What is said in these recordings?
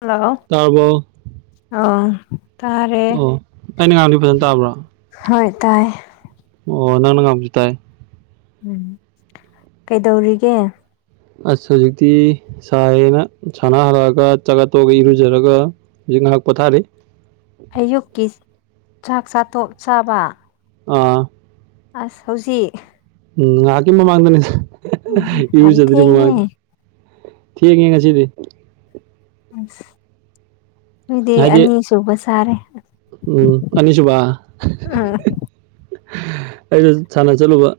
Hello. ꯇꯥꯕꯔꯣ꯫ ꯑꯣ ꯇꯥꯔꯦ꯫ ꯑꯣ ꯑꯩꯅ ꯉꯥꯡꯕꯗꯤ ꯐꯖꯅ ꯇꯥꯕ꯭ꯔꯥ ꯍꯣꯏ ꯇꯥꯏ꯫ ꯑꯣ ꯅꯪꯅ ꯉꯥꯡꯕꯁꯨ ꯇꯥꯏ꯫ ꯎꯝ ꯀꯩꯗꯧꯔꯤꯒꯦ꯫ ꯑꯁ ꯍꯧꯖꯤꯛꯇꯤ ꯁꯥꯏꯌꯦꯅ ꯁꯥꯟꯅꯔꯒ ꯆꯥꯛꯆꯥ ꯇꯣꯛꯑꯒ ꯏꯔꯨꯖꯔꯒ ꯍꯧꯖꯤꯛ ꯉꯥꯍꯥꯛ ꯄꯣꯊꯥꯔꯤ꯫ ꯑꯌꯨꯛꯀꯤ ꯆꯥꯛ ꯆꯥꯊꯣꯛ ꯆꯥꯕ꯫ ꯑꯥ꯫ ꯑꯁ ꯍꯧꯖꯤꯛ꯫ ꯎꯝ ꯉꯥꯍꯥꯛꯀꯤ ꯃꯥꯥꯃꯥꯡꯗꯅꯤꯗ ꯎꯝ ꯌꯥꯝ ꯏꯔꯨꯖꯗ꯭ꯔꯤ ꯊꯦꯡꯉꯦ ꯃꯃꯥꯡ꯫ ꯊꯦꯡꯉꯦ ꯉꯁꯤꯗꯤ꯫ ꯑꯁ꯫ ꯑꯗꯨꯗꯤ ꯍꯥꯏꯗꯤ ꯑꯅꯤ ꯁꯨꯕ ꯁꯥꯔꯦ ꯎꯝ ꯑꯅꯤꯁꯨꯕ꯫ ꯎꯝ ꯑꯩꯗꯨ ꯁꯥꯟꯅ ꯆꯠꯂꯨꯕ꯫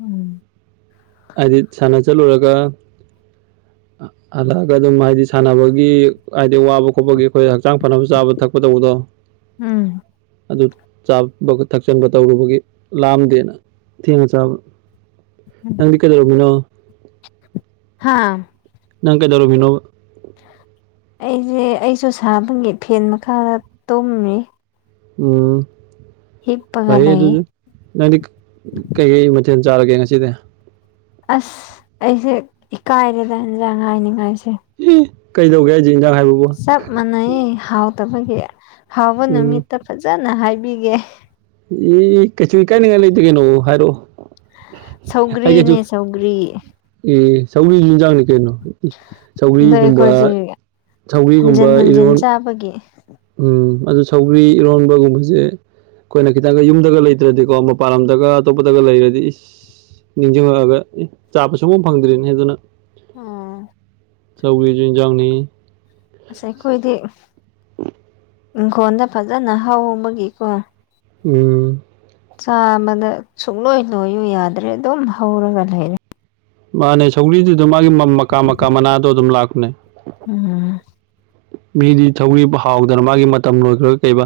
ꯎꯝ꯫ ꯍꯥꯏꯗꯤ ꯁꯥꯟꯅ ꯆꯠꯂꯨꯔꯒ ꯍꯜꯂꯛꯑꯒ ꯑꯗꯨꯝ ꯍꯥꯏꯗꯤ ꯁꯥꯟꯅꯕꯒꯤ ꯍꯥꯏꯗꯤ ꯋꯥꯕ ꯈꯣꯠꯄꯒꯤ ꯑꯩꯈꯣꯏ ꯍꯛꯆꯥꯡ ꯐꯅꯕ ꯆꯥꯕ ꯊꯛꯄ ꯇꯧꯕꯗꯣ꯫ ꯎꯝ꯫ ꯑꯗꯨ ꯆꯥꯕ ꯊꯛꯆꯟꯕ ꯇꯧꯔꯨꯕꯒꯤ ꯂꯥꯝꯗꯦꯅ ꯊꯦꯡꯅ ꯆꯥꯕ꯫ [inaudible] ꯅꯪꯗꯤ ꯀꯩꯗꯧꯔꯝꯃꯤꯅꯣ? ꯍꯥꯥ? ꯅꯪ ꯀꯩꯗꯧꯔꯝꯃꯤꯅꯣꯕ? ꯑꯩꯁꯦ ꯑꯩꯁꯨ ꯁꯥꯕꯒꯤ ꯐꯦꯟ ꯃꯈꯥꯗ ꯇꯨꯝꯃꯤ꯫ ꯎꯝ ꯍꯤꯞꯄꯒ ꯐꯩꯌꯦ ꯂꯩꯌꯦ ꯑꯗꯨꯖꯨ꯫ ꯅꯪꯗꯤ ꯀꯩꯀꯩ ꯃꯊꯦꯟ ꯆꯥꯔꯒꯦ ꯉꯁꯤꯗꯤ꯫ ꯑꯁ ꯑꯩꯁꯦ ꯏꯀꯥꯏꯔꯦꯗ ꯏꯟꯖꯥꯡ ꯍꯥꯏꯅꯤꯡꯉꯥꯏꯁꯦ꯫ ꯏ ꯀꯩꯗꯧꯒꯦ ꯍꯥꯏꯖꯦ ꯏꯟꯖꯥꯡ ꯍꯥꯏꯕꯕꯨ꯫ ꯆꯞ ꯃꯥꯟꯅꯩ ꯍꯥꯎꯇꯕꯒꯤ ꯍꯥꯎꯕ ꯎꯝ ꯅꯨꯃꯤꯠꯇ ꯐꯖꯅ ꯍꯥꯏꯕꯤꯒꯦ꯫ ꯏ ꯀꯩꯁꯨ ꯏꯀꯥꯏꯅꯤꯡꯉꯥꯏ ꯂꯩꯇꯦ ꯀꯩꯅꯣ ꯍꯥꯏꯔꯛꯑꯣ꯫ ꯑꯩ ꯀꯩꯁꯨ ꯁꯧꯒꯔꯤꯅꯦ ꯁꯧꯒꯔꯤ꯫ ꯏ ꯁꯧꯒꯔꯤꯖꯨ ꯏꯟꯖꯥꯡꯅꯤ ꯀꯩꯅꯣ꯫ ꯏ ꯑꯗꯣ ꯁꯧꯒ꯭ꯔꯤꯒꯨꯝꯕ ꯑꯩꯈꯣꯏꯁꯦ ꯁꯧꯒꯔꯤꯒꯨꯝꯕ ꯍꯟꯖꯤꯟ ꯍꯟꯖꯤꯟ ꯏꯔꯣꯟ ꯆꯥꯕꯒꯤ꯫ ꯎꯝ ꯑꯗꯨ ꯁꯧꯒ꯭ꯔꯤ ꯏꯔꯣꯟꯕꯒꯨꯝꯕꯖꯦ ꯑꯩꯈꯣꯏꯅ ꯈꯤꯇꯪꯒ ꯌꯨꯝꯗꯒ ꯂꯩ ꯇ꯭ꯔꯗꯤꯀꯣ ꯃꯄꯥꯟꯂꯝꯗꯒ ꯑꯇꯣꯞꯄꯗꯒ ꯂꯩꯔꯗꯤ ꯏꯁ ꯅꯤꯡꯖꯤꯡꯉꯒ ꯆꯥꯕ ꯁꯨꯡꯐꯪ ꯐꯪꯗ꯭ꯔꯤꯅꯦ ꯑꯗꯨꯅ ꯎꯝ꯫ ꯁꯧꯒꯔꯤꯖꯨ ꯏꯟꯖꯥꯡꯅꯤ ꯑꯁ ꯑꯩꯈꯣꯏꯒꯤ ꯏꯪꯈꯣꯟꯗ ꯐꯖꯅ ꯍꯧꯕꯒꯤꯀꯣ ꯎꯝ ꯆꯥꯕꯗ ꯁꯨꯡꯂꯣꯏ ꯂꯣꯏꯌꯨ ꯌꯥꯗ꯭ꯔꯦ ꯑꯗꯨꯝ ꯍꯧꯔꯒ ꯂꯩꯔꯦ ꯃꯥꯅꯦ ꯁꯧꯒ꯭ꯔꯤꯗꯨꯗ ꯃꯥꯒꯤ ꯃꯀꯥ ꯃꯀꯥ ꯃꯅꯥꯗꯣ ꯑꯗꯨꯝ ꯂꯥꯛꯄꯅꯦ ꯎꯝ ꯃꯤꯗꯤ ꯁꯧꯒꯔꯤꯕꯨ ꯍꯥꯎꯗꯅ ꯃꯥꯒꯤ ꯃꯇꯝ ꯂꯣꯏꯈ꯭ꯔꯒ ꯀꯩꯕ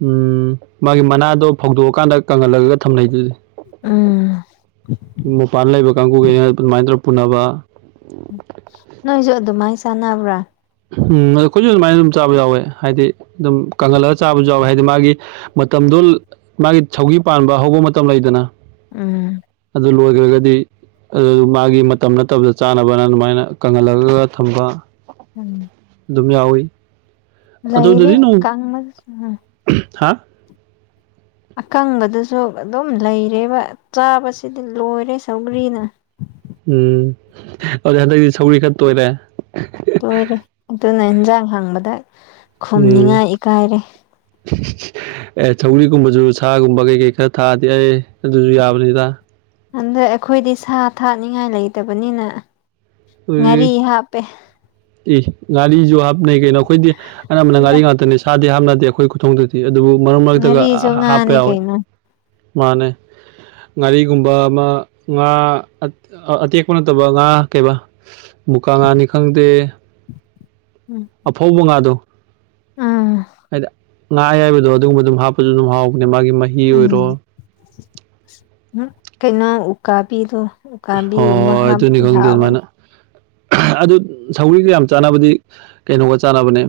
ꯎꯝ ꯃꯥꯒꯤ ꯃꯅꯥꯗꯣ ꯐꯧꯗꯣꯛꯑꯀꯥꯟꯗ ꯀꯪꯍꯜꯂꯒꯒ ꯊꯝꯅꯩꯗꯨꯗꯤ ꯎꯝ ꯃꯄꯥꯟ ꯂꯩꯕ ꯀꯥꯡꯕꯨꯨꯒꯩꯅ ꯑꯗꯨꯃꯥꯏ ꯇꯧꯔ ꯄꯨꯅꯕ ꯅꯣꯏꯁꯨ ꯑꯗꯨꯃꯥꯏ ꯆꯥꯟꯅꯕ꯭ꯔꯥ ꯎꯝ ꯑꯩꯈꯣꯏꯖꯨ ꯑꯗꯨꯃꯥꯏꯅ ꯑꯗꯨꯝ ꯆꯥꯕ ꯌꯥꯎꯋꯦ ꯍꯥꯏꯗꯤ ꯑꯗꯨꯝ ꯀꯪꯍꯜꯂꯒ ꯆꯥꯕꯁꯨ ꯌꯥꯎꯋꯦ ꯍꯥꯏꯗꯤ ꯃꯥꯒꯤ ꯃꯇꯝꯗꯣ ꯃꯥꯒꯤ ꯁꯧꯒꯔꯤ ꯄꯥꯟꯕ ꯍꯧꯕ ꯃꯇꯝ ꯂꯩꯗꯅ ꯎꯝ ꯑꯗꯨ ꯂꯣꯏꯒ꯭ꯔꯒꯗꯤ ꯑꯗꯨ ꯃꯥꯒꯤ ꯃꯇꯝ ꯅꯠꯇꯕꯗ ꯆꯥꯅꯕꯅ ꯑꯗꯨꯃꯥꯏꯅ ꯀꯪꯍꯜꯂꯒꯒ ꯊꯝꯕ ꯎꯝ ꯑꯗꯨꯝ ꯌꯥꯎꯋꯤ ꯂꯩꯥꯔꯤ ꯀꯪꯕ ꯎꯝ ꯍꯥꯥ ꯑꯀꯪꯕꯗꯨꯁꯨ ꯑꯗꯨꯝ ꯂꯩꯔꯤꯕ ꯆꯥꯕꯁꯤꯗꯤ ꯂꯣꯏꯔꯦ ꯁꯧꯒ꯭ꯔꯤꯅ ꯎꯝ ꯑꯗꯨꯗꯤ ꯍꯟꯗꯛꯇꯤ ꯁꯧꯔꯤ ꯈꯔ ꯇꯣꯏꯔꯦ ꯇꯣꯏꯔꯦ ꯑꯗꯨꯅ ꯏꯟꯖꯥꯡ ꯍꯪꯕꯗ ꯎꯝ ꯈꯨꯝꯅꯤꯡꯉꯥꯏ ꯏꯀꯥꯏꯔꯦ ꯑꯦ ꯁꯧꯒꯔꯤꯒꯨꯝꯕꯖꯨ ꯁꯥꯒꯨꯝꯕ ꯀꯩ ꯀꯩ ꯈꯔ ꯊꯥꯛꯑꯗꯤ ꯑꯦ ꯑꯗꯨꯖꯨ ꯌꯥꯕꯅꯤꯗ ꯑꯗꯩ ꯑꯩꯈꯣꯏꯗꯤ ꯁꯥ ꯊꯥꯅꯤꯡꯉꯥꯏ ꯂꯩꯇꯕꯅꯤꯅ ꯉꯥꯔꯤ ꯍꯥꯞꯄꯦ ꯑꯦ ꯉꯥꯔꯤꯖꯨ ꯍꯥꯞꯅꯩ ꯀꯩꯅꯣ ꯑꯩꯈꯣꯏꯗꯤ ꯑꯅꯝꯕꯅ ꯉꯥꯥꯔꯤ ꯉꯥꯛꯇꯅꯦ ꯁꯥꯗꯤ ꯍꯥꯞꯅꯗꯦ ꯑꯩꯈꯣꯏ ꯈꯨꯊꯣꯡꯗꯗꯤ ꯑꯗꯨꯕꯨ ꯃꯔꯛ ꯃꯔꯛꯇꯒ ꯉꯥꯔꯤꯁꯨ ꯍꯥꯞꯄ ꯉꯥꯅꯤ ꯌꯥꯎꯋꯦ ꯀꯩꯅꯣ ꯃꯥꯅꯦ ꯉꯥꯔꯤꯒꯨꯝꯕ ꯑꯃ ꯉꯥ ꯑꯇꯦꯛꯄ ꯅꯠꯇꯕ ꯉꯥ ꯀꯩꯕꯥ ꯃꯨꯀꯥ ꯉꯥꯅꯤ ꯈꯪꯗꯦ ꯎꯝ ꯑꯐꯧꯕ ꯉꯥꯗꯣ ꯎꯝ ꯍꯥꯏꯗꯤ ꯉꯥ ꯑꯌꯥꯏꯕꯗꯣ ꯑꯗꯨꯒꯨꯝꯕ ꯑꯗꯨꯝ ꯍꯥꯞꯄꯖꯨ ꯑꯗꯨꯝ ꯍꯥꯎꯕꯅꯦ ꯃꯥꯒꯤ ꯃꯍꯤ ꯑꯣꯏꯔꯣ ꯎꯝ ꯀꯩꯅꯣ ꯎꯀꯥꯕꯤꯗꯣ ꯎꯀꯥꯕꯤ ꯒꯨꯝꯕ ꯍꯣꯏ ꯑꯗꯨꯅꯤ ꯍꯥꯥꯞꯄꯗꯤ ꯈꯪꯗꯦ ꯑꯗꯨꯃꯥꯏꯅ ꯍꯥꯥꯎꯕꯅꯦ ꯑꯗꯨ ꯁꯧꯒꯔꯤꯒ ꯌꯥꯝ ꯆꯥꯟꯅꯕꯗꯤ ꯀꯩꯅꯣꯒ ꯆꯥꯟꯅꯕꯅꯦ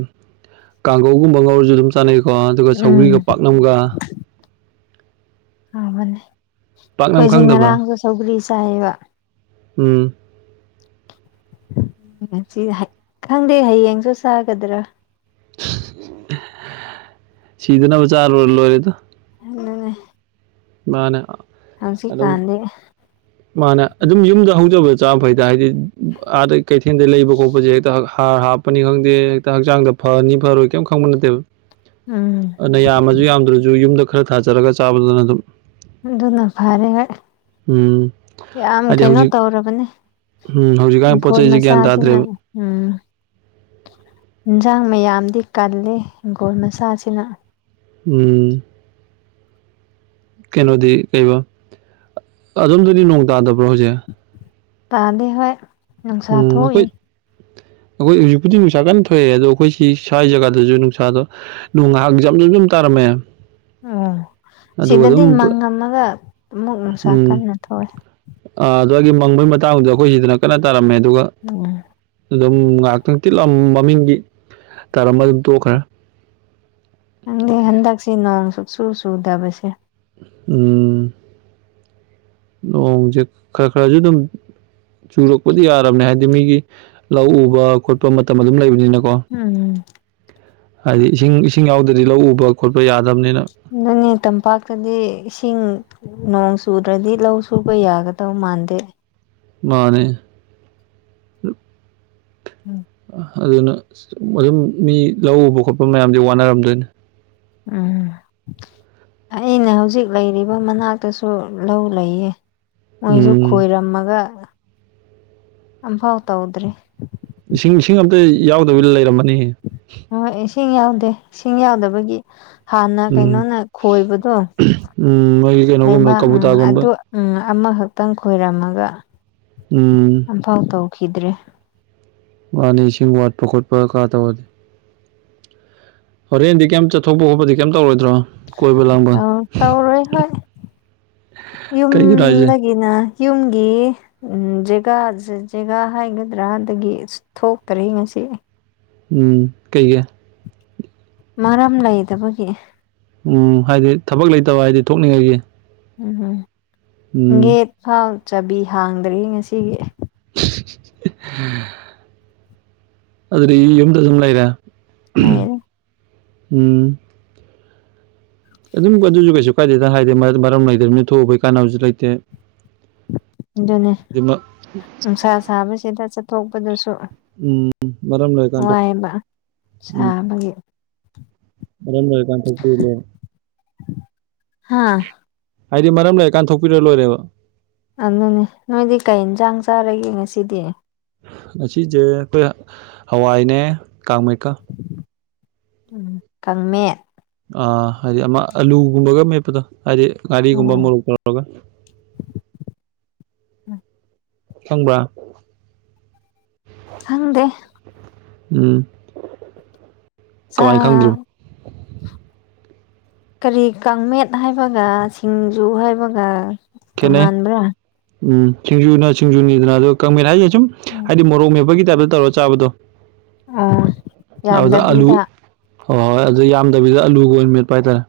ꯀꯥꯡꯒꯧꯒꯨꯝꯕ ꯉꯧꯔꯖꯨ ꯑꯗꯨꯝ ꯆꯥꯅꯩꯀꯣ ꯑꯗꯨꯒ ꯁꯧꯒ꯭ꯔꯤꯒ ꯎꯝ ꯄꯥꯛꯅꯝꯒ ꯍꯥꯎꯕꯅꯦ ꯄꯥꯛꯅꯝ ꯑꯩꯈꯣꯏꯁꯦ ꯈꯪꯗꯕ꯭ꯔꯥ ꯉꯔꯥꯡꯖꯨ ꯁꯧꯒꯔꯤ ꯆꯥꯏꯌꯦꯕ ꯎꯝ ꯉꯁꯤ ꯍ ꯈꯪꯗꯦ ꯍꯌꯦꯡꯖꯨ ꯆꯥꯒꯗ꯭ꯔꯥ ꯁꯤꯗꯅꯕ ꯆꯥ ꯂꯣꯏ ꯂꯣꯏꯔꯦꯗ ꯎꯝ ꯃꯥꯅꯦ ꯍꯧꯖꯤꯛꯀꯥꯟꯗꯤ ꯃꯥꯅꯦ ꯑꯗꯨꯝ ꯌꯨꯝꯗ ꯍꯧꯖꯕꯗ ꯆꯥ ꯐꯩꯗ ꯍꯥꯏꯗꯤ ꯑꯥꯗꯩ ꯀꯩꯊꯦꯜꯗꯩ ꯂꯩꯕ ꯒꯨꯝꯕꯖꯦ ꯍꯦꯛꯇ ꯍꯥ ꯍꯥ ꯄꯨꯅꯤꯡꯉꯥꯛꯇꯦ ꯍꯦꯛꯇ ꯍꯛꯆꯥꯡꯗ ꯐꯅꯤ ꯐꯔꯣꯏ ꯀꯩꯝ ꯈꯪꯕ ꯅꯠꯇꯦꯕ ꯎꯝ ꯑꯗꯨꯅ ꯌꯥꯝꯃꯁꯨ ꯌꯥꯝꯗ꯭ꯔꯥꯁꯨ ꯌꯨꯝꯗ ꯈꯔ ꯊꯥꯖꯔꯒ ꯆꯥꯕꯗꯨꯅ ꯑꯗꯨꯝ ꯑꯗꯨꯅ ꯐꯔꯦ ꯍꯣꯏ ꯎꯝ ꯌꯥꯝ ꯍꯥꯏꯗꯤ ꯀꯩꯅꯣ ꯍꯧꯖꯤꯛ ꯇꯧꯔꯕꯅꯦ ꯎꯝ ꯍꯧꯖꯤꯛꯀꯥꯟ ꯄꯣꯠ ꯏꯪꯈꯣꯜ ꯆꯩꯁꯦ ꯒ꯭ꯌꯥꯟ ꯃꯆꯥꯁꯤꯅ ꯇꯥꯗ꯭ꯔꯦꯕ ꯎꯝ ꯏꯟꯖꯥꯡ ꯃꯌꯥꯝꯗꯤ ꯀꯜꯂꯤ ꯍꯤꯡꯒꯣꯜ ꯃꯆꯥꯁꯤꯅ ꯎꯝ꯫ ꯀꯩꯅꯣꯗꯤ ꯀꯩꯕ ꯑꯗꯣꯝꯗꯨꯗꯤ ꯅꯣꯡ ꯇꯥꯗꯕ꯭ꯔꯣ ꯍꯧꯖꯤꯛ ꯇꯥꯗꯦ ꯍꯣꯏ ꯅꯨꯡꯁꯥ ꯎꯝ ꯊꯣꯛꯏ ꯑꯩꯈꯣꯏ ꯑꯩꯈꯣꯏ ꯍꯧꯖꯤꯛꯄꯨꯗꯤ ꯅꯨꯡꯁꯥ ꯀꯟꯅ ꯊꯣꯛꯑꯦ ꯑꯗꯣ ꯑꯩꯈꯣꯏ ꯁꯤ ꯁ꯭ꯋꯥꯏ ꯖꯒꯥꯗꯁꯨ ꯅꯨꯡꯁꯥꯗꯣ ꯅꯣꯡ ꯉꯥꯏꯍꯥꯛ ꯖꯝ ꯖꯝ ꯖꯝ ꯇꯥꯔꯝꯃꯦ ꯑꯣ ꯑꯗꯨꯒ ꯁꯤꯗꯗꯤ ꯑꯗꯨꯝ ꯃꯪꯉꯝꯃꯒ ꯑꯃꯨꯛ ꯅꯨꯡꯁꯥ ꯀꯟꯅ ꯊꫭꯛꯑꯦ ꯑ ꯑꯗꯨꯋꯥꯏꯒꯤ ꯃꯪꯕꯩ ꯃꯇꯥꯡꯗꯨꯗ ꯑꯩꯈꯣꯏ ꯁꯤꯗꯅ ꯀꯟꯅ ꯇꯥꯔꯝꯃꯦ ꯑꯗꯨꯒ ꯑꫭ ꯑꯗꯨꯝ ꯉꯥꯍꯥꯛꯇꯪ ꯇꯤꯠ ꯂꯥꯎꯅ ꯃꯃꯤꯡꯒꯤ ꯇꯥꯔꯝꯕ ꯑꯗꯨꯝ ꯇꯣꯛꯈ꯭ꯔꯦ ꯈꯪꯗꯦ ꯍꯟꯗꯛꯁꯦ ꯅꯣꯡ ꯁꯨꯡꯆꯨ ꯆꯨꯗꯕꯁꯦ ꯎꯝ꯫ ꯅꯣꯡꯖꯦ ꯈꯔ ꯈꯔꯁꯨ ꯑꯗꯨꯝ ꯆꯨꯔꯛꯄꯗꯤ ꯌꯥꯔꯕꯅꯦ ꯍꯥꯏꯗꯤ ꯃꯤꯒꯤ ꯂꯧ ꯎꯕ ꯈꯣꯠꯄ ꯃꯇꯝ ꯑꯗꯨꯝ ꯂꯩꯕꯅꯤꯅ ꯎꯝ꯫ ꯍꯥꯏꯗꯤ ꯏꯁꯤꯡ ꯏꯁꯤꯡ ꯌꯥꯎꯗ꯭ꯔꯥꯗꯤ ꯂꯧ ꯎꯕ ꯈꯣꯠꯄ ꯌꯥꯗꯕꯅꯤꯅ ꯑꯗꯨꯅꯦ ꯇꯝꯄꯥꯛꯇꯗꯤ ꯏꯁꯤꯡ ꯅꯣꯡ ꯆꯨꯗ꯭ꯔꯥꯗꯤ ꯂꯧ ꯁꯨꯕ ꯌꯥꯒꯗꯧ ꯃꯥꯟꯗꯦ ꯃꯥꯅꯦ ꯎꯝ꯫ ꯑꯗꯨꯅ ꯑꯁ ꯑꯗꯨꯝ ꯃꯤ ꯂꯧ ꯎꯕ ꯈꯣꯠꯄ ꯃꯌꯥꯝꯗꯤ ꯋꯥꯅꯔꯝꯗꯣꯏꯅꯤ ꯎꯝ꯫ ꯑꯩꯅ ꯍꯧꯖꯤꯛ ꯂꯩꯔꯤꯕ ꯃꯅꯥꯛꯇꯁꯨ ꯂꯧ ꯂꯩꯌꯦ ꯃꯣꯏꯁꯨ ꯎꯝ ꯈꯣꯏꯔꯝꯃꯒ ꯑꯝꯐꯥꯎ ꯇꯧꯗꯔꯤ ꯏꯁꯤꯡ ꯏꯁꯤꯡ ꯑꯝꯇ ꯌꯥꯎꯗꯕꯤ ꯂꯩꯔꯝꯃꯅꯤꯍꯦ ꯍꯣꯏ ꯏꯁꯤꯡ ꯌꯥꯎꯗꯦ ꯏꯁꯤꯡ ꯌꯥꯎꯗꯕꯒꯤ ꯍꯥꯟꯅ ꯎꯝ ꯀꯩꯅꯣꯅ ꯈꯣꯏꯕꯗꯣ ꯎꯝ ꯃꯣꯏꯒꯤ ꯀꯩꯅꯣꯒꯨꯝꯕ ꯂꯩꯕꯥꯛ ꯎꯝ ꯀꯕꯨꯇꯥꯒꯨꯝꯕ ꯑꯗꯨ ꯎꯝ ꯑꯃꯈꯛꯇꯪ ꯈꯣꯏꯔꯝꯃꯒ ꯎꯝ꯫ ꯑꯝꯐꯥꯎ ꯇꯧꯈꯤꯗ꯭ꯔꯦ ꯃꯥꯅꯤ ꯏꯁꯤꯡ ꯋꯥꯠꯄ ꯈꯣꯠꯄ ꯀꯥ ꯇꯧꯔꯗꯤ ꯍꯣꯔꯦꯟꯗꯤ ꯀꯩꯝ ꯆꯠꯊꯣꯛ ꯈꯣꯄꯗꯤ ꯀꯩꯝ ꯇꯧꯔꯣꯏꯗ꯭ꯔꯣ ꯀꯣꯏꯕ ꯂꯥꯡꯕ ꯇꯧ ꯇꯧꯔꯣꯏ ꯍꯣꯏ ꯀꯩꯒꯤꯅꯣ ꯌꯨꯝꯗ ꯍꯥꯏꯁꯦ ꯒꯤꯅ ꯌꯨꯝꯒꯤ ꯖꯦꯒꯥ ꯖꯦꯒꯥ ꯍꯥꯏꯒꯗ꯭ꯔꯥꯗꯒꯤ ꯊꯣꯛꯇ꯭ꯔꯦ ꯉꯁꯤ ꯎꯝ ꯀꯩꯒꯤ ꯃꯔꯝ ꯂꯩꯗꯕꯒꯤ ꯎꯝ ꯍꯥꯏꯗꯤ ꯊꯕꯛ ꯂꯩꯇꯕ ꯍꯥꯏꯗꯤ ꯊꯣꯛꯅꯤꯡꯉꯥꯏꯒꯤ ꯎꯝ ꯎꯝ ꯒꯦꯠ ꯐꯥꯎ ꯆꯥꯕꯤ ꯍꯥꯡꯗ꯭ꯔꯤ ꯉꯁꯤꯒꯤ [inaudible] ꯑꯗꯨꯗꯤ ꯌꯨꯝꯗ ꯑꯗꯨꯝ ꯂꯩꯔꯦ ꯂꯩꯔꯦ ꯎꯝ ꯑꯗꯨꯝ ꯑꯗꯨꯁꯨ ꯀꯩꯁꯨ ꯀꯥꯏꯗꯦꯗ ꯍꯥꯏꯗꯤ ꯃ ꯃꯔꯝ ꯂꯩꯇ꯭ꯔꯤꯃꯤꯅꯥ ꯊꯣꯛꯎꯕꯩ ꯀꯥꯟꯅꯕꯁꯨ ꯂꯩꯇꯦ ꯑꯗꯨꯅꯦ ꯍꯥꯏꯗꯤ ꯃ- ꯅꯨꯡꯁꯥ ꯁꯥꯕꯁꯤꯗ ꯆꯠꯊꯣꯛꯄꯗꯨꯁꯨ ꯎꯝ ꯃꯔꯝ ꯂꯩ ꯀꯥꯟ ꯊꯣꯛ ꯋꯥꯏꯕ ꯎꯝ ꯁꯥꯕꯒꯤ ꯃꯔꯝ ꯂꯩꯔꯀꯟ ꯊꯣꯛꯇꯧꯅꯦ ꯍꯥ ꯍꯥꯏꯗꯤ ꯃꯔꯝ ꯂꯩꯔꯀꯥꯟ ꯊꯣꯛꯄꯤꯔ ꯂꯣꯏꯔꯦꯕ ꯑꯗꯨꯅꯦ ꯅꯣꯏꯗꯤ ꯀꯩ ꯏꯟꯁꯥꯡ ꯆꯥꯔꯒꯦ ꯉꯁꯤꯗꯤ ꯉꯁꯤꯁꯦ ꯑꯈꯣꯏ ꯍꯋꯥꯏꯅꯦ ꯀꯥꯡ ꯃꯦꯠꯀꯥ ꯎꯝ ꯀꯪꯃꯦꯠ ꯑ ꯍꯥꯏꯗꯤ ꯑꯃ ꯑꯂꯨꯒꯨꯝꯕꯒ ꯃꯦꯞꯄꯗꯣ ꯍꯥꯏꯗꯤ ꯉꯥꯔꯤꯒꯨꯝꯕ ꯑꯣ ꯃꯣꯔꯣꯛ ꯇꯧꯔꯒꯥ ꯈꯪꯕ꯭ꯔ ꯈꯪꯗꯦ ꯎꯝ ꯆꯥ ꯀꯃꯥꯏꯅ ꯈꯪꯗ꯭ꯔꯤꯕ ꯀꯔꯤ ꯀꯥꯡꯃꯦꯠ ꯍꯥꯏꯕꯒ ꯁꯤꯡꯖꯨ ꯍꯥꯏꯕꯒ ꯈꯦꯠꯅꯩ ꯇꯣꯉꯥꯟꯕ꯭ꯔꯥ ꯎꯝ ꯁꯤꯡꯖꯨꯅ ꯁꯤꯡꯖꯨꯅꯤꯗꯅ ꯑꯗꯨꯒꯥ ꯀꯪꯃꯦꯠ ꯍꯥꯏꯖꯤꯅꯥ ꯁꯨꯝ ꯎꯝ ꯍꯥꯏꯗꯤ ꯃꯣꯔꯣꯛ ꯃꯦꯞꯄꯒꯤ ꯇꯥꯏꯞꯇ ꯇꯧꯔ ꯆꯥꯕꯗꯣ ꯑꯣ ꯑꯗꯨꯗ ꯑꯂꯨ ꯌꯥꯝꯗꯕꯤꯗ ꯍꯣꯏ ꯍꯣꯏ ꯑꯗꯨ ꯌꯥꯝꯗꯕꯤꯗ ꯑꯂꯨꯒ ꯑꯣꯏꯅ ꯃꯦꯠꯄ ꯍꯥꯏꯇꯥꯔꯦ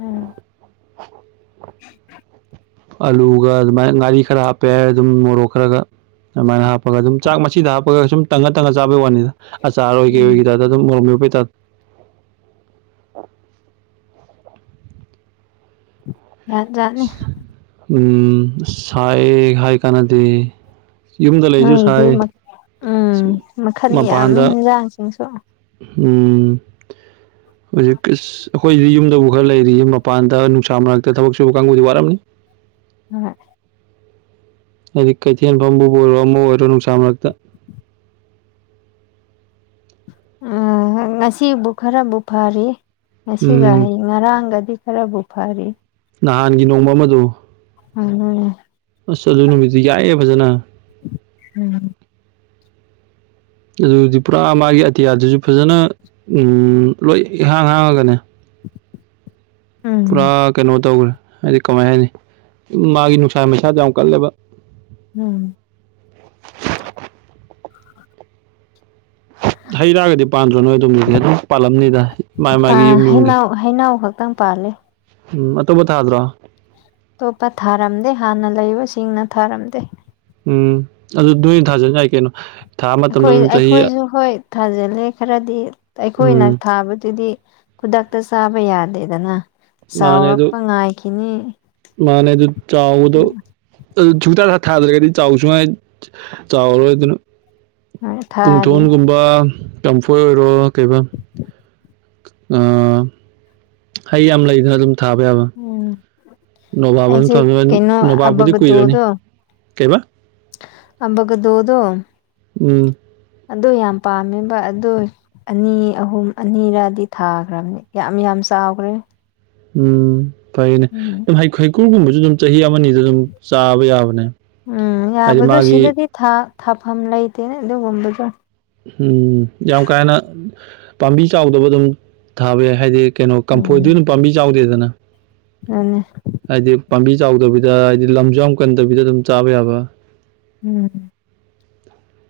ꯎꯝ ꯑꯂꯨꯒ ꯑꯗꯨꯃꯥꯏꯅ ꯉꯥꯔꯤ ꯈꯔ ꯍꯥꯞꯄꯦ ꯑꯗꯨꯝ ꯃꯣꯔꯣꯛ ꯈꯔꯒ ꯑꯗꯨꯃꯥꯏꯅ ꯍꯥꯞꯄꯒ ꯑꯗꯨꯝ ꯆꯥꯛ ꯃꯆꯤꯗ ꯍꯥꯞꯄꯒ ꯁꯨꯝ ꯇꯪꯉ ꯇꯪꯉ ꯆꯥꯕꯩ ꯋꯥꯅꯤꯗ ꯑꯆꯔ ꯑꯣꯏ ꯀꯩ ꯎꯝ ꯑꯣꯏꯒꯤ ꯇꯥꯏꯞꯇꯥ ꯑꯗꯨꯝ ꯃꯣꯔꯣꯛ ꯃꯦꯠꯄꯩ ꯇꯞ ꯖꯠ ꯖꯠꯅꯤ ꯎꯝ ꯁꯥꯏꯌꯦꯍꯥꯏ ꯀꯥꯟꯅꯗꯦ ꯌꯨꯝꯗ ꯂꯩꯔꯁꯨ ꯅꯣꯏꯒꯤꯗꯤ ꯁꯥꯏ ꯃꯄꯥꯟꯗ ꯖꯥꯡꯁꯤꯡꯁꯣ ꯎꯝ ꯍꯧꯖꯤꯛ ꯀꯤꯁ ꯑꯈꯣꯏꯁꯗꯤ ꯌꯨꯝꯗꯕꯨ ꯈꯔ ꯂꯩꯔꯤꯌꯦ ꯃꯄꯥꯟꯗ ꯅꯨꯡꯁꯥ ꯃꯔꯛꯇ ꯊꯕꯛ ꯁꯨꯕ ꯀꯥꯡꯕꯨꯗꯤ ꯋꯥꯔꯝꯅꯤ ꯍꯣꯏ ꯍꯥꯏꯗꯤ ꯀꯩꯊꯦꯜ ꯐꯝꯕꯕꯨ ꯑꯣꯏꯔꯣ ꯑꯃ ꯑꯣꯏꯔꯣ ꯅꯨꯡꯁꯥ ꯃꯔꯛꯇ ꯑꯍꯥ ꯉꯁꯤꯕꯨ ꯈꯔꯕꯨ ꯐꯔꯤꯌꯦ ꯉꯁꯤꯒ ꯎꯝ ꯍꯩ ꯉꯔꯥꯡꯒꯗꯤ ꯈꯔꯕꯨ ꯐꯔꯤ ꯅꯍꯥꯟꯒꯤ ꯅꯣꯡꯃ ꯑꯃꯗꯣ ꯑꯗꯨꯅꯦ ꯑꯁ ꯑꯗꯨ ꯅꯨꯃꯤꯠꯇꯨ ꯌꯥꯛꯑꯦ ꯐꯖꯅ ꯎꯝ ꯑꯗꯨꯗꯤ ꯄꯨꯔꯥ ꯃꯥꯒꯤ ꯑꯇꯤꯌꯥꯗꯨꯁꯨ ꯐꯖꯅ ꯎꯝ ꯂꯣꯏ ꯏꯍꯥꯡ ꯍꯥꯡꯉꯒꯅꯦ ꯄꯨꯔꯥ ꯎꯝ ꯀꯩꯅꯣ ꯇꯧꯈ꯭ꯔꯦ ꯍꯥꯏꯗꯤ ꯀꯃꯥꯏ ꯍꯥꯏꯅꯤ ꯃꯥꯒꯤ ꯅꯨꯡꯁꯥ ꯃꯩꯁꯥꯗ ꯌꯥꯝ ꯀꯜꯂꯦꯕ ꯎꯝ ꯍꯩ ꯔꯥꯒꯗꯤ ꯄꯥꯟꯗ꯭ꯔꯣ ꯅꯣꯏ ꯑꯗꯨꯝꯒꯤꯗꯤ ꯑꯗꯨꯝ ꯄꯥꯜꯂꯝꯅꯤꯗ ꯃꯥꯏ ꯃꯥꯥꯏꯒꯤ ꯌꯨꯝ ꯌꯨꯝꯒꯤ ꯑꯣ ꯍꯩꯅꯧ ꯈꯛꯇꯪ ꯄꯥꯜꯂꯦ ꯎꯝ ꯑꯇꯣꯞꯄ ꯊꯥꯗ꯭ꯔꯣ ꯑꯇꯣꯞꯄ ꯊꯥꯔꯝꯗꯦ ꯍꯥꯟꯅ ꯂꯩꯕꯁꯤꯡꯅ ꯊꯥꯔꯝꯗꯦ ꯎꯝ ꯑꯗꯨ ꯅꯣꯏ ꯊꯥꯖꯟ ꯌꯥꯏ ꯀꯩꯅꯣ ꯊꯥ ꯃꯇꯝꯗ ꯑꯩꯈꯣꯏ ꯑꯗꯨꯝ ꯆꯍꯤ ꯑꯩꯈꯣꯏꯁꯨ ꯍꯣꯏ ꯊꯥꯖꯟꯂꯦ ꯈꯔꯗꯤ ꯑꯩꯈꯣꯏꯅ ꯎꯝ ꯊꯥꯕꯗꯨꯗꯤ ꯈꯨꯗꯛꯇ ꯆꯥꯕ ꯌꯥꯗꯦꯗꯅ ꯃꯥꯅꯦ ꯑꯗꯨ ꯆꯥꯎꯔꯛꯄ ꯉꯥꯏꯈꯤꯅꯤ ꯃꯥꯅꯦ ꯑꯗꯨ ꯆꯥꯎꯕꯗꯨ ꯑꯗꯨ ꯁꯨꯛꯇꯥ ꯊꯥꯗ꯭ꯔꯒꯗꯤ ꯆꯥꯎꯁꯨ ꯆꯥꯎꯔꯔꯣꯢꯗꯨꯅ ꯊꯥꯔꯤ ꯄꯨꯡꯊꯣꯟꯒꯨꯝꯕ ꯀꯝꯐꯣꯏ ꯑꯣꯏꯔꯣ ꯀꯩꯕ ꯑꯥ ꯍꯩ ꯌꯥꯝ ꯂꯩꯗꯅ ꯑꯗꯨꯝ ꯊꯥꯕ ꯌꯥꯕ ꯎꯝ ꯅꯣꯕꯥꯞ ꯑꯃ ꯑꯩꯁꯦ ꯊꯝꯃ ꯀꯩꯅꯣ ꯅꯣꯕꯥꯞꯄꯨꯗꯤ ꯑꯕꯒꯗꯣ ꯀꯨꯏꯔꯅꯤ ꯗꯣ ꯀꯩꯕ ꯑꯝꯕꯒꯗꯣꯗꯣ ꯎꯝ ꯑꯗꯨ ꯌꯥꯝ ꯄꯥꯝꯃꯦꯕ ꯑꯗꯨ ꯑꯅꯤ ꯑꯍꯨꯝ ꯑꯅꯤꯔꯗꯤ ꯊꯥꯈ꯭ꯔꯕꯅꯦ ꯌꯥꯝ ꯌꯥꯝ ꯆꯥꯎꯈ꯭ꯔꯦ ꯎꯝ ꯐꯩꯅꯦ ꯎꯝ ꯍꯩ ꯍꯩꯒ꯭ꯔꯨ ꯒꯨꯝꯕꯁꯨ ꯑꯗꯨꯝ ꯆꯍꯤ ꯑꯃꯅꯤꯗ ꯑꯗꯨꯝ ꯆꯥꯕ ꯌꯥꯕꯅꯦ ꯍꯥꯏꯗꯤ ꯃꯥꯒꯤ ꯊꯥ ꯊꯥꯐꯝ ꯂꯩꯇꯦꯅꯦ ꯑꯗꯨꯒꯨꯝꯕꯗꯣ ꯎꯝ ꯌꯥꯝ ꯀꯥ ꯍꯦꯟꯅ ꯄꯥꯝꯕꯤ ꯆꯥꯎꯗꯕ ꯑꯗꯨꯝ ꯊꯥꯕ ꯌꯥꯏ ꯍꯥꯏꯗꯤ ꯀꯩꯅꯣ ꯎꯝ ꯀꯝꯐꯣꯏꯗꯤ ꯑꯗꯨꯝ ꯄꯥꯝꯕꯤ ꯆꯥꯎꯗꯦꯗꯅ ꯑꯗꯨꯅꯦ ꯍꯥꯏꯗꯤ ꯄꯥꯝꯕꯤ ꯆꯥꯎꯗꯕꯤꯗ ꯍꯥꯏꯗꯤ ꯂꯝꯖꯨ ꯌꯥꯝ ꯀꯟꯗꯕꯤꯗ ꯑꯗꯨꯝ ꯆꯥꯕ ꯌꯥꯕ ꯎꯝ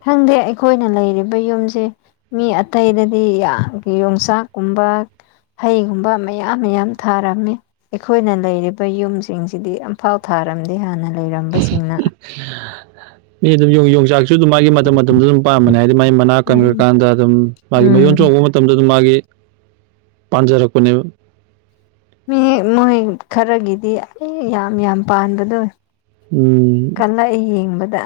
ꯈꯪꯗꯦ ꯑꯩꯈꯣꯏꯅ ꯂꯩꯔꯤꯕ ꯌꯨꯝꯁꯦ ꯃꯤ ꯑꯇꯩꯗꯗꯤ ꯌꯥꯝ ꯌꯣꯡꯆꯥꯛꯒꯨꯝꯕ ꯍꯩꯒꯨꯝꯕ ꯃꯌꯥꯝ ꯃꯌꯥꯝ ꯊꯥꯔꯝꯃꯤ ꯑꯩꯈꯣꯏꯅ ꯂꯩꯔꯤꯕ ꯌꯨꯝꯁꯤꯡꯁꯤꯗꯤ ꯑꯝꯐꯥꯎ ꯊꯥꯔꯝꯗꯦ ꯍꯥꯟꯅ ꯂꯩꯔꯝꯕꯁꯤꯡꯅ ꯃꯤ ꯑꯗꯨꯝ ꯌꯣꯡ ꯌꯣꯡꯆꯥꯛ ꯑꯗꯨꯝ ꯃꯥꯒꯤ ꯃꯇꯝ ꯃꯇꯝꯗ ꯑꯗꯨꯝ ꯄꯥꯟꯕꯅꯦ ꯍꯥꯏꯗꯤ ꯃꯥꯒꯤ ꯃꯅꯥ ꯎꯝ ꯀꯟꯈ꯭ꯔꯀꯥꯟꯗ ꯑꯗꯨꯝ ꯃꯥꯒꯤ ꯎꯝ ꯃꯌꯣꯟ ꯆꯣꯡꯕ ꯃꯇꯝꯗꯨꯗ ꯃꯥꯒꯤ ꯄꯥꯟꯖꯔꯛꯄꯅꯦꯕ ꯃꯤ ꯃꯣꯏ ꯈꯔꯒꯤꯗꯤ ꯑꯦ ꯌꯥꯝ ꯌꯥꯝ ꯄꯥꯟꯕꯗꯣ ꯎꯝ ꯀꯜꯂꯛꯏ ꯌꯦꯡꯕꯗ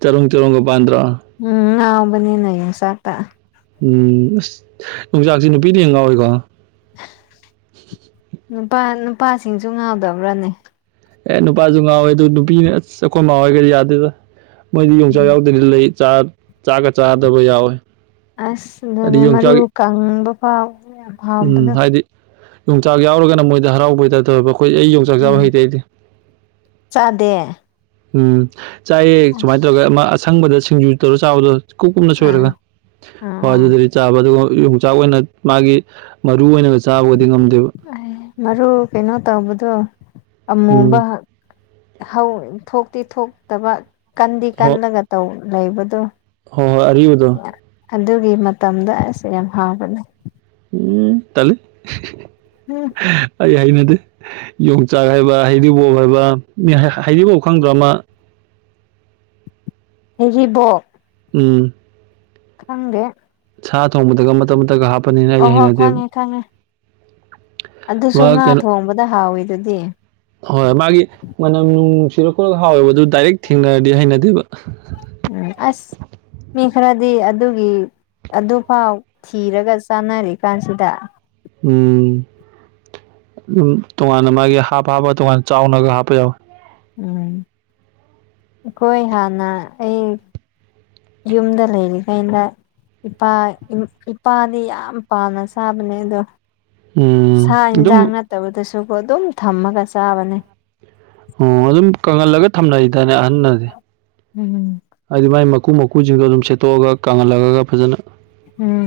ꯆꯔꯣꯡ ꯆꯔꯣꯡꯒ ꯄꯥꯟꯗ꯭ꯔꯣ ꯎꯝ ꯉꯥꯎꯕꯅꯤꯅ ꯌꯣꯡꯆꯥꯛꯇ ꯎꯝ ꯑꯁ ꯌꯣꯡꯆꯥꯛꯁꯤ ꯅꯨꯄꯤꯅ ꯍꯦꯟꯅ ꯉꯥꯎꯋꯤꯀꯣ ꯅꯨꯄꯥ ꯅꯨꯄꯥꯁꯤꯡꯁꯨ ꯉꯥꯎꯗꯕ꯭ꯔꯅꯦ ꯑꯦ ꯅꯨꯄꯥꯁꯨ ꯉꯥꯎꯋꯦ ꯑꯗꯨ ꯅꯨꯄꯤꯅ ꯑꯩꯈꯣꯏ ꯃꯥꯥ ꯈꯣꯏꯒ ꯌꯥꯗꯦꯗ ꯃꯣꯏꯗꯤ ꯌꯣꯡꯆꯥꯛ ꯎꯝ ꯌꯥꯎꯗ꯭ꯔꯗꯤ ꯂꯩ ꯆꯥꯛ ꯆꯥꯛꯒ ꯆꯥꯗꯕ ꯌꯥꯎꯋꯦ ꯑꯁ ꯍꯥꯏꯗꯤ ꯑꯗꯨꯅꯦ ꯃꯔꯨ ꯌꯣꯡꯆꯥꯛ ꯀꯪꯕ ꯐꯥꯎ ꯎꯝ ꯍꯥꯎꯕꯗꯣ ꯍꯥꯏꯗꯤ ꯌꯣꯡꯆꯥꯛ ꯌꯥꯎꯔꯒꯅ ꯃꯣꯏꯗ ꯍꯔꯥꯎꯕꯩ ꯇꯥꯏꯞꯇ ꯇꯧꯋꯤꯕ ꯑꯈꯣꯏ ꯑꯩ ꯌꯣꯡꯆꯥꯛ ꯆꯥꯕ ꯎꯝ ꯍꯩꯇꯦ ꯑꯩꯗꯤ ꯆꯥꯗꯦ ꯎꯝ ꯆꯥꯏꯑꯦ ꯑꯁ ꯁꯨꯃꯥꯏꯅ ꯇꯧꯔꯒ ꯑꯃ ꯑꯁꯪꯕꯗ ꯁꯤꯡꯖꯨ ꯇꯧꯔ ꯆꯥꯕꯗꯨ ꯀꯨꯞ ꯀꯨꯨꯞꯅ ꯑꯥ ꯁꯣꯏꯔꯒ ꯍꯣꯏ ꯑꯥ ꯑꯗꯨꯗ ꯆꯥꯕ ꯑꯗꯨꯒ ꯌꯣꯡꯆꯥꯛ ꯑꯣꯏꯅ ꯃꯥꯒꯤ ꯃꯔꯨ ꯑꯣꯏꯅꯒ ꯆꯥꯕꯒꯗꯤ ꯉꯝꯗꯦꯕ ꯑꯦ ꯃꯔꯨ ꯀꯩꯅꯣ ꯇꯧꯕꯗꯨ ꯑꯃꯨꯕ ꯎꯝ ꯍꯧ ꯊꯣꯛꯇꯤ ꯊꯣꯛꯇꯕ ꯀꯟꯗꯤ ꯍꯣ ꯀꯜꯂꯒ ꯇꯧ ꯂꯩꯕꯗꯣ ꯍꯣꯏ ꯍꯣꯏ ꯑꯔꯤꯕꯗꯣ ꯑꯗꯨꯒꯤ ꯃꯇꯝꯗ ꯑꯁ ꯌꯥꯝ ꯍꯥꯎꯕꯅꯦ ꯎꯝ ꯇꯥꯟꯂꯤ ꯍ [unintelligible] ꯑꯩ ꯍꯩꯅꯗꯦ ꯌꯣꯡꯆꯥꯛ ꯍꯥꯏꯕ ꯍꯩꯔꯤꯕꯣꯕ ꯍꯥꯏꯕ ꯍꯩꯔꯤꯕꯣꯕ ꯈꯪꯗ꯭ꯔꯣ ꯑꯃ ꯍꯩꯔꯤꯕꯣꯕ ꯎꯝ ꯈꯪꯗꯦ ꯁꯥ ꯊꯣꯡꯕꯗꯒ ꯃꯇꯠ-ꯃꯇꯠꯀ ꯍꯥꯞꯄꯅꯤꯅꯦ ꯑꯩ ꯑꯣꯍꯣ ꯍꯩꯅꯗꯦꯕ ꯈꯪꯉꯦ ꯈꯪꯉꯦ ꯑꯗꯨꯁꯨ ꯃꯥ ꯉꯥ ꯀꯩꯅꯣ ꯊꯣꯡꯕꯗ ꯍꯥꯎꯋꯤ ꯑꯗꯨꯗꯤ ꯍꯣꯏ ꯃꯥꯒꯤ ꯃꯅꯝ ꯅꯨꯡꯁꯤꯕ ꯈꯣꯇꯂꯒ ꯍꯥꯎꯋꯦꯕ ꯑꯗꯨ ꯗꯥꯏꯔꯦꯛ ꯊꯦꯡꯅꯔꯗꯤ ꯍꯩꯅꯗꯦꯕ ꯎꯝ ꯑꯁ ꯃꯤ ꯈꯔꯗꯤ ꯑꯗꯨꯒꯤ ꯑꯗꯨꯐꯥꯎ ꯊꯤꯔꯒ ꯆꯥꯟꯅꯔꯤ ꯀꯥꯟꯁꯤꯗ ꯎꯝꯝ ꯇꯣꯉꯥꯟꯅ ꯃꯥꯒꯤ ꯍꯥꯞ ꯍꯥꯞꯄ ꯇꯣꯉꯥꯟꯅ ꯆꯥꯎꯅꯒ ꯍꯥꯞꯄ ꯌꯥꯎꯋꯦ ꯎꯝ ꯑꯩꯈꯣꯏ ꯍꯥꯟꯅ ꯑꯩ ꯌꯨꯝꯗ ꯂꯩꯔꯤꯉꯩꯗ ꯏꯄꯥ ꯏꯄꯥꯗꯤ ꯌꯥꯝ ꯄꯥꯝꯅ ꯆꯕꯅꯦ ꯑꯗꯣ ꯎꯝ ꯁꯥ ꯍꯦꯟꯁꯥꯡ ꯑꯗꯨꯝ ꯅꯠꯇꯕꯗꯁꯨꯀꯣ ꯑꯗꯨꯝ ꯊꯝꯃꯒ ꯆꯥꯕꯅꯦ ꯑꯣ ꯑꯗꯨꯝ ꯀꯪꯍꯜꯂꯒ ꯊꯝꯅꯔꯤꯗꯅꯦ ꯑꯍꯟꯅꯗꯤ ꯎꯝꯝ ꯍꯥꯏꯗꯤ ꯃꯥꯏ ꯃꯀꯨ ꯃꯀꯨꯁꯤꯡꯗꯣ ꯑꯗꯨꯝ ꯁꯦꯠꯇꯣꯛꯑꯒ ꯀꯪꯍꯜꯂꯒꯒ ꯐꯖꯅ ꯎꯝ